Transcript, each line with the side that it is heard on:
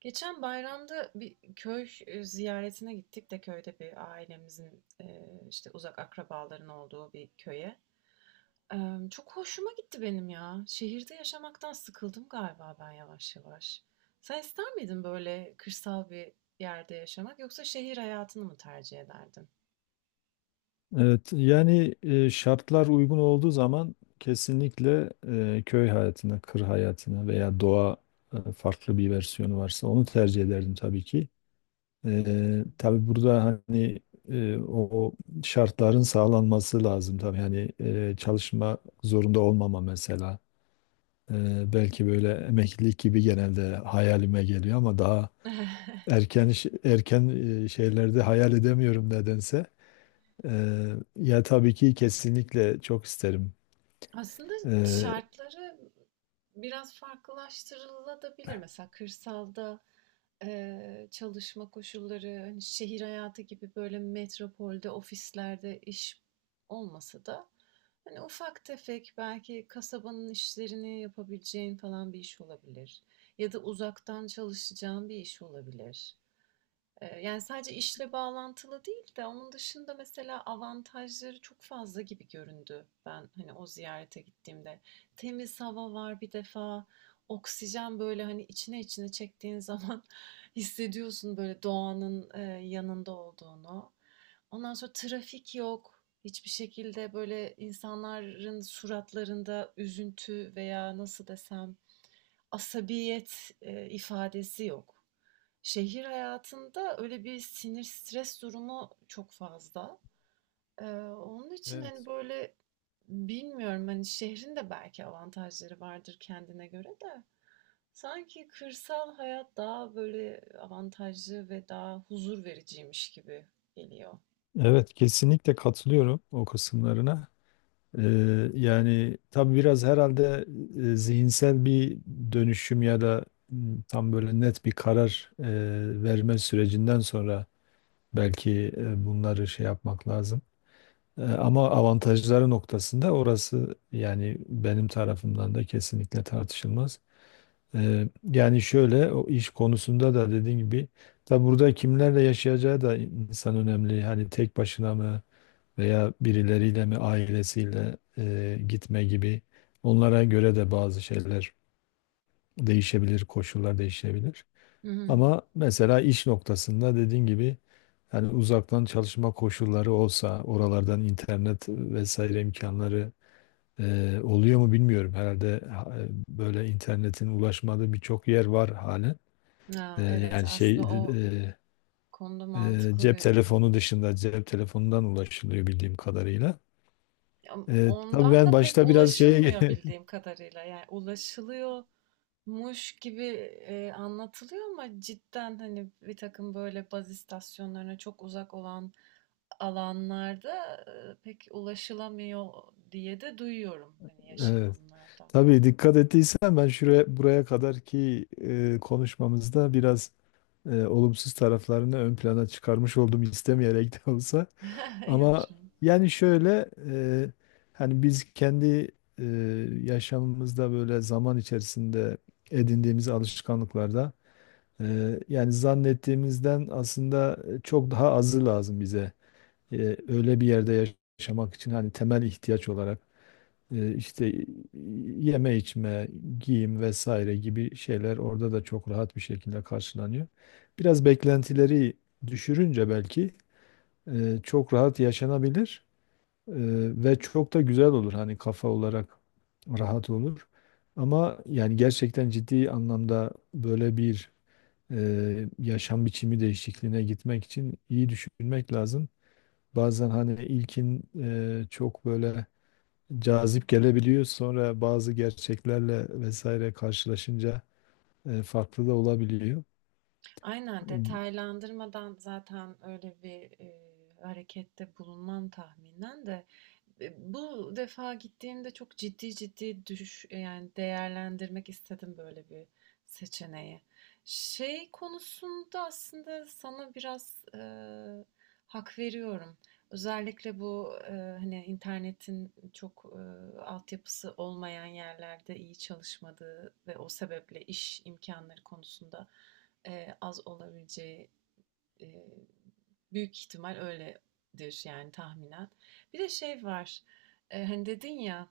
right: Geçen bayramda bir köy ziyaretine gittik de köyde bir ailemizin işte uzak akrabaların olduğu bir köye. E, Çok hoşuma gitti benim ya. Şehirde yaşamaktan sıkıldım galiba ben yavaş yavaş. Sen ister miydin böyle kırsal bir yerde yaşamak yoksa şehir hayatını mı tercih ederdin?
left: Evet, yani şartlar uygun olduğu zaman kesinlikle köy hayatına, kır hayatına veya doğa farklı bir versiyonu varsa onu tercih ederdim tabii ki. Tabii burada hani e, o o şartların sağlanması lazım tabii. Hani çalışma zorunda olmama mesela. Belki böyle emeklilik gibi genelde hayalime geliyor ama daha erken şeylerde hayal edemiyorum nedense. Ya tabii ki kesinlikle çok isterim.
right: Aslında
left: Ee,
right: şartları biraz farklılaştırılabilir. Mesela kırsalda, çalışma koşulları, hani, şehir hayatı gibi böyle metropolde, ofislerde iş olmasa da, hani, ufak tefek belki kasabanın işlerini yapabileceğin falan bir iş olabilir ya da uzaktan çalışacağın bir iş olabilir, yani sadece işle bağlantılı değil de onun dışında mesela avantajları çok fazla gibi göründü ben hani o ziyarete gittiğimde. Temiz hava var bir defa, oksijen böyle hani içine içine çektiğin zaman hissediyorsun böyle doğanın yanında olduğunu. Ondan sonra trafik yok. Hiçbir şekilde böyle insanların suratlarında üzüntü veya nasıl desem asabiyet ifadesi yok. Şehir hayatında öyle bir sinir, stres durumu çok fazla. Onun için, hani,
left: Evet,
right: böyle, bilmiyorum, hani, şehrin de belki avantajları vardır kendine göre de sanki kırsal hayat daha, böyle, avantajlı ve daha huzur vericiymiş gibi geliyor.
left: evet kesinlikle katılıyorum o kısımlarına. Ee, Yani tabii biraz herhalde zihinsel bir dönüşüm ya da tam böyle net bir karar verme sürecinden sonra belki bunları şey yapmak lazım. Ama avantajları noktasında orası yani benim tarafımdan da kesinlikle tartışılmaz. Yani şöyle o iş konusunda da dediğin gibi tabi burada kimlerle yaşayacağı da insan önemli. Hani tek başına mı veya birileriyle mi ailesiyle gitme gibi onlara göre de bazı şeyler değişebilir, koşullar değişebilir.
right: Hı hı.
left: Ama mesela iş noktasında dediğin gibi hani uzaktan çalışma koşulları olsa oralardan internet vesaire imkanları oluyor mu bilmiyorum. Herhalde böyle internetin ulaşmadığı birçok yer var halen.
right: A, evet,
left: Yani şey
right: aslında o
left: e,
right: konuda mantıklı
left: cep
right: bir.
left: telefonu dışında cep telefonundan ulaşılıyor bildiğim kadarıyla.
right: Ya,
left: Tabii
right: ondan
left: ben
right: da pek
left: başta biraz şeye
right: ulaşılmıyor bildiğim kadarıyla. Yani ulaşılıyor Muş gibi anlatılıyor ama cidden hani bir takım böyle baz istasyonlarına çok uzak olan alanlarda pek ulaşılamıyor diye de duyuyorum hani
left: evet,
right: yaşayanlardan.
left: tabii dikkat ettiysen ben şuraya buraya kadarki konuşmamızda biraz olumsuz taraflarını ön plana çıkarmış oldum istemeyerek de olsa.
right: Yok
left: Ama
right: canım.
left: yani şöyle hani biz kendi e, yaşamımızda böyle zaman içerisinde edindiğimiz alışkanlıklarda yani zannettiğimizden aslında çok daha azı lazım bize. Öyle bir yerde yaşamak için hani temel ihtiyaç olarak işte yeme içme, giyim vesaire gibi şeyler orada da çok rahat bir şekilde karşılanıyor. Biraz beklentileri düşürünce belki çok rahat yaşanabilir eee, ve çok da güzel olur hani kafa olarak rahat olur. Ama yani gerçekten ciddi anlamda böyle bir yaşam biçimi değişikliğine gitmek için iyi düşünmek lazım. Bazen hani ilkin çok böyle cazip gelebiliyor. Sonra bazı gerçeklerle vesaire karşılaşınca farklı da olabiliyor.
right: Aynen detaylandırmadan zaten öyle bir harekette bulunmam tahminen de. Bu defa gittiğimde çok ciddi ciddi yani değerlendirmek istedim böyle bir seçeneği. Şey konusunda aslında sana biraz hak veriyorum. Özellikle bu hani internetin çok altyapısı olmayan yerlerde iyi çalışmadığı ve o sebeple iş imkanları konusunda az olabileceği, Eee, büyük ihtimal öyledir yani tahminen. Bir de şey var. Hani dedin ya,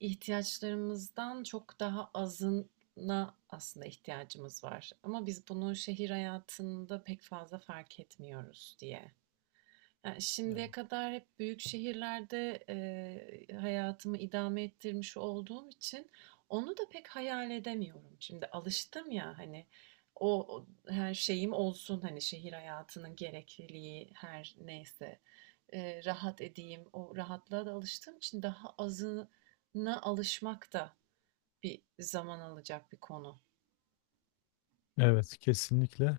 right: ihtiyaçlarımızdan çok daha azına aslında ihtiyacımız var. Ama biz bunu şehir hayatında pek fazla fark etmiyoruz diye. Ya,
left: Evet.
right: şimdiye kadar hep büyük şehirlerde, hayatımı idame ettirmiş olduğum için onu da pek hayal edemiyorum. Şimdi alıştım ya, hani, o her şeyim olsun, hani, şehir hayatının gerekliliği her neyse, rahat edeyim, o rahatlığa da alıştığım için daha azına alışmak da bir zaman alacak bir konu.
left: Evet, kesinlikle.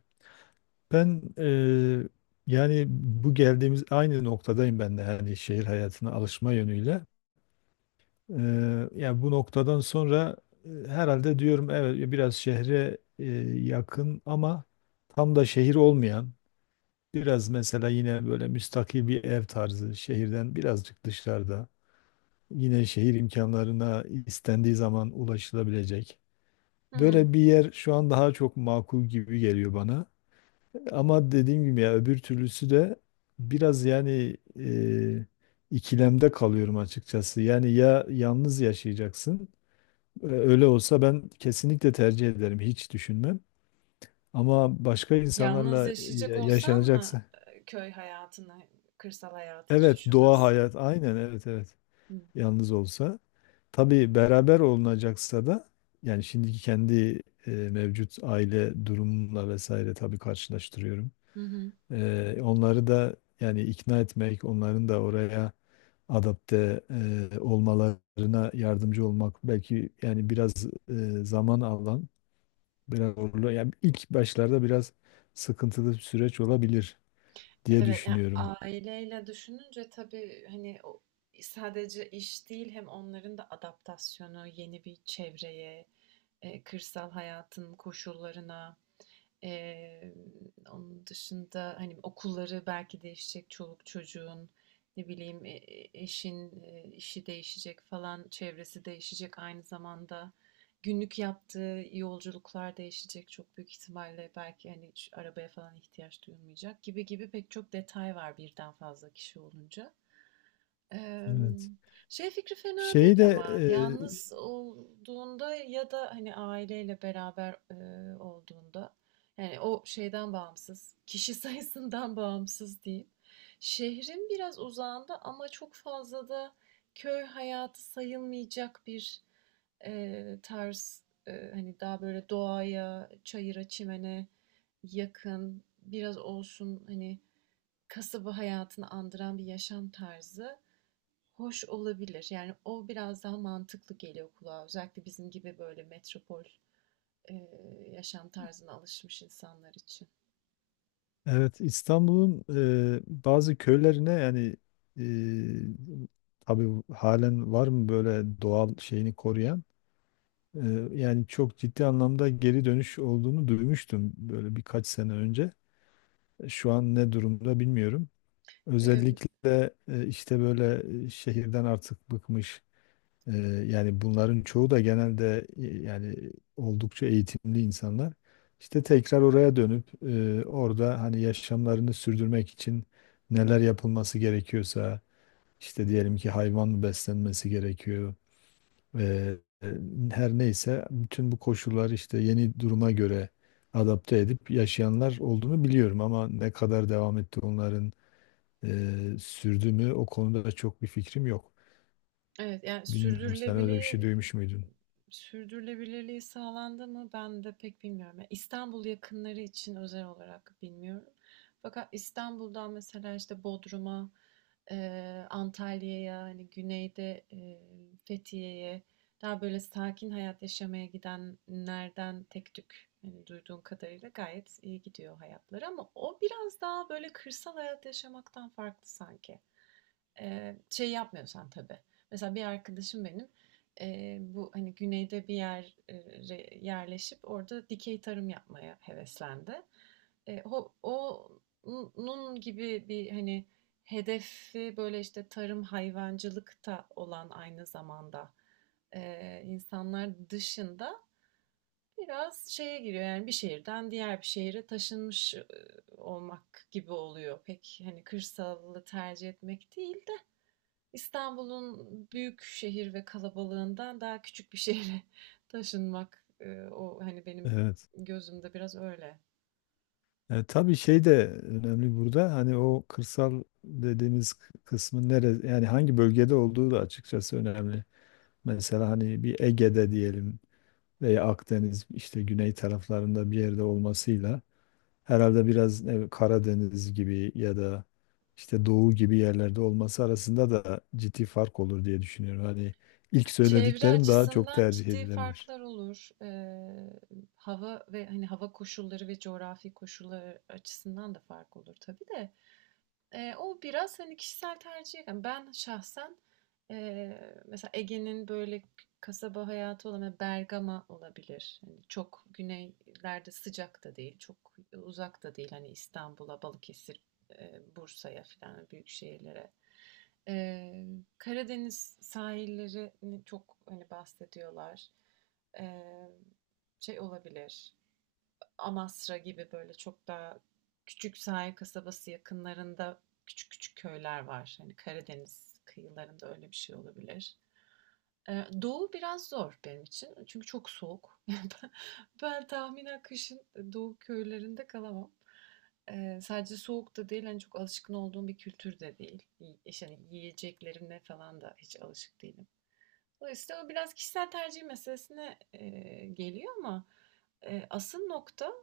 left: Ben yani bu geldiğimiz aynı noktadayım ben de yani şehir hayatına alışma yönüyle. Yani bu noktadan sonra herhalde diyorum evet biraz şehre yakın ama tam da şehir olmayan biraz mesela yine böyle müstakil bir ev tarzı şehirden birazcık dışarıda yine şehir imkanlarına istendiği zaman ulaşılabilecek.
right: Hı hı.
left: Böyle bir yer şu an daha çok makul gibi geliyor bana. Ama dediğim gibi ya öbür türlüsü de biraz yani ikilemde kalıyorum açıkçası. Yani ya yalnız yaşayacaksın öyle olsa ben kesinlikle tercih ederim, hiç düşünmem. Ama başka
right: Yalnız
left: insanlarla
right: yaşayacak olsan mı,
left: yaşanacaksa,
right: köy hayatını, kırsal hayatı hiç
left: evet doğa
right: düşünmezsin?
left: hayat, aynen evet, evet,
right: Hı.
left: yalnız olsa. Tabii beraber olunacaksa da yani şimdiki kendi mevcut aile durumumla vesaire tabii karşılaştırıyorum.
right: Hı hı.
left: Onları da yani ikna etmek, onların da oraya adapte olmalarına yardımcı olmak belki yani biraz zaman alan. Biraz zorlu. Yani ilk başlarda biraz sıkıntılı bir süreç olabilir diye
right: Evet, ya,
left: düşünüyorum.
right: aileyle düşününce tabii, hani, o sadece iş değil, hem onların da adaptasyonu yeni bir çevreye, kırsal hayatın koşullarına. Eee, Onun dışında, hani, okulları belki değişecek çoluk çocuğun, ne bileyim, eşin, işi değişecek falan, çevresi değişecek aynı zamanda. Günlük yaptığı yolculuklar değişecek çok büyük ihtimalle. Belki, hani, hiç arabaya falan ihtiyaç duyulmayacak gibi gibi pek çok detay var birden fazla kişi olunca.
left: Evet.
right: Emm, Şey fikri fena
left: Şeyi
right: değil
left: de
right: ama yalnız olduğunda ya da, hani, aileyle beraber, olduğunda, yani, o şeyden bağımsız, kişi sayısından bağımsız diyeyim. Şehrin biraz uzağında ama çok fazla da köy hayatı sayılmayacak bir, tarz, hani, daha böyle doğaya, çayıra, çimene yakın, biraz olsun, hani, kasaba hayatını andıran bir yaşam tarzı hoş olabilir. Yani o biraz daha mantıklı geliyor kulağa. Özellikle bizim gibi böyle metropol e, yaşam tarzına alışmış insanlar için.
left: evet İstanbul'un bazı köylerine yani e, tabii halen var mı böyle doğal şeyini koruyan? E, Yani çok ciddi anlamda geri dönüş olduğunu duymuştum böyle birkaç sene önce. Şu an ne durumda bilmiyorum.
right: E,
left: Özellikle işte böyle şehirden artık bıkmış. Ee, Yani bunların çoğu da genelde yani oldukça eğitimli insanlar. İşte tekrar oraya dönüp orada hani yaşamlarını sürdürmek için neler yapılması gerekiyorsa işte diyelim ki hayvan mı beslenmesi gerekiyor. e, e, her neyse bütün bu koşullar işte yeni duruma göre adapte edip yaşayanlar olduğunu biliyorum ama ne kadar devam etti onların sürdü mü o konuda da çok bir fikrim yok.
right: evet, yani
left: Bilmiyorum sen öyle bir şey
right: sürdürülebilir
left: duymuş muydun?
right: Sürdürülebilirliği sağlandı mı? Ben de pek bilmiyorum. Yani İstanbul yakınları için özel olarak bilmiyorum. Fakat İstanbul'dan mesela işte Bodrum'a, Antalya'ya, hani güneyde Fethiye'ye daha böyle sakin hayat yaşamaya gidenlerden tek tük hani duyduğum kadarıyla gayet iyi gidiyor hayatları ama o biraz daha böyle kırsal hayat yaşamaktan farklı sanki. Şey yapmıyorsan tabii. Mesela bir arkadaşım benim bu hani güneyde bir yere yerleşip orada dikey tarım yapmaya heveslendi. E, o, Onun gibi bir hani hedefi böyle işte tarım hayvancılıkta olan aynı zamanda insanlar dışında biraz şeye giriyor, yani bir şehirden diğer bir şehire taşınmış olmak gibi oluyor. Pek hani kırsalı tercih etmek değil, İstanbul'un büyük şehir ve kalabalığından daha küçük bir şehre taşınmak, o hani benim
left: Evet.
right: gözümde biraz öyle.
left: Tabii şey de önemli burada. Hani o kırsal dediğimiz kısmın nere yani hangi bölgede olduğu da açıkçası önemli. Mesela hani bir Ege'de diyelim veya Akdeniz işte güney taraflarında bir yerde olmasıyla herhalde biraz Karadeniz gibi ya da işte Doğu gibi yerlerde olması arasında da ciddi fark olur diye düşünüyorum. Hani ilk
right: Çevre
left: söylediklerim daha çok
right: açısından
left: tercih
right: ciddi
left: edilebilir.
right: farklar olur. Hava ve hani hava koşulları ve coğrafi koşulları açısından da fark olur tabii de. O biraz, hani, kişisel tercih kalmış. Ben şahsen, mesela Ege'nin böyle kasaba hayatı olan hani, Bergama olabilir. Hani, çok güneylerde sıcak da değil, çok uzak da değil. Hani, İstanbul'a, Balıkesir, Bursa'ya filan büyük şehirlere. Eee, Karadeniz sahillerini çok, hani, bahsediyorlar. Eee, Şey olabilir. Amasra gibi böyle çok daha küçük sahil kasabası yakınlarında küçük küçük köyler var. Hani Karadeniz kıyılarında öyle bir şey olabilir. Doğu biraz zor benim için. Çünkü çok soğuk. Ben tahminen kışın doğu köylerinde kalamam. Sadece soğuk da değil, hani çok alışkın olduğum bir kültür de değil. İşte hani yiyeceklerine falan da hiç alışık değilim. Dolayısıyla o biraz kişisel tercih meselesine, geliyor ama, asıl nokta,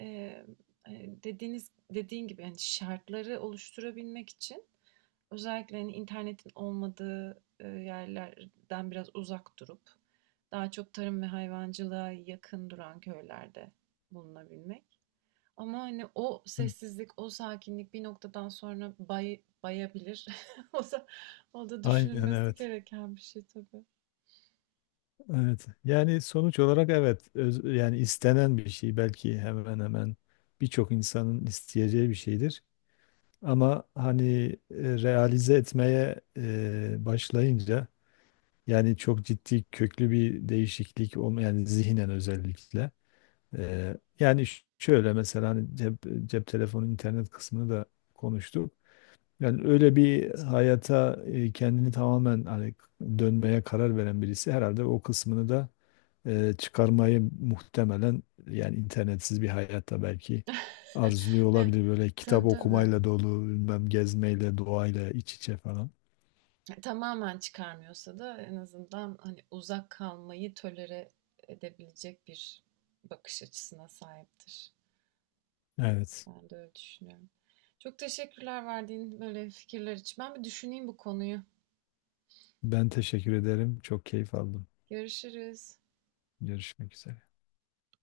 right: eee, hani, dediğin gibi, yani şartları oluşturabilmek için özellikle, hani, internetin olmadığı, yerlerden biraz uzak durup daha çok tarım ve hayvancılığa yakın duran köylerde bulunabilmek. Ama, hani, o
left: Hı,
right: sessizlik, o sakinlik bir noktadan sonra bay bayabilir. O da o da
left: aynen
right: düşünülmesi
left: evet.
right: gereken bir şey tabii.
left: Evet. Yani sonuç olarak evet. Yani istenen bir şey belki hemen hemen birçok insanın isteyeceği bir şeydir. Ama hani e, realize etmeye başlayınca yani çok ciddi köklü bir değişiklik olma yani zihnen özellikle. Yani şöyle mesela hani cep telefonu internet kısmını da konuştuk. Yani öyle bir hayata kendini tamamen hani dönmeye karar veren birisi herhalde o kısmını da çıkarmayı muhtemelen yani internetsiz bir hayatta belki arzuluyor
right: Evet,
left: olabilir. Böyle kitap
right: tabii tabii.
left: okumayla dolu, bilmem gezmeyle, doğayla iç içe falan.
right: Tamamen çıkarmıyorsa da en azından hani uzak kalmayı tolere edebilecek bir bakış açısına sahiptir.
left: Evet.
right: Ben de öyle düşünüyorum. Çok teşekkürler verdiğin böyle fikirler için. Ben bir düşüneyim bu konuyu.
left: Ben teşekkür ederim. Çok keyif aldım.
right: Görüşürüz.
left: Görüşmek üzere.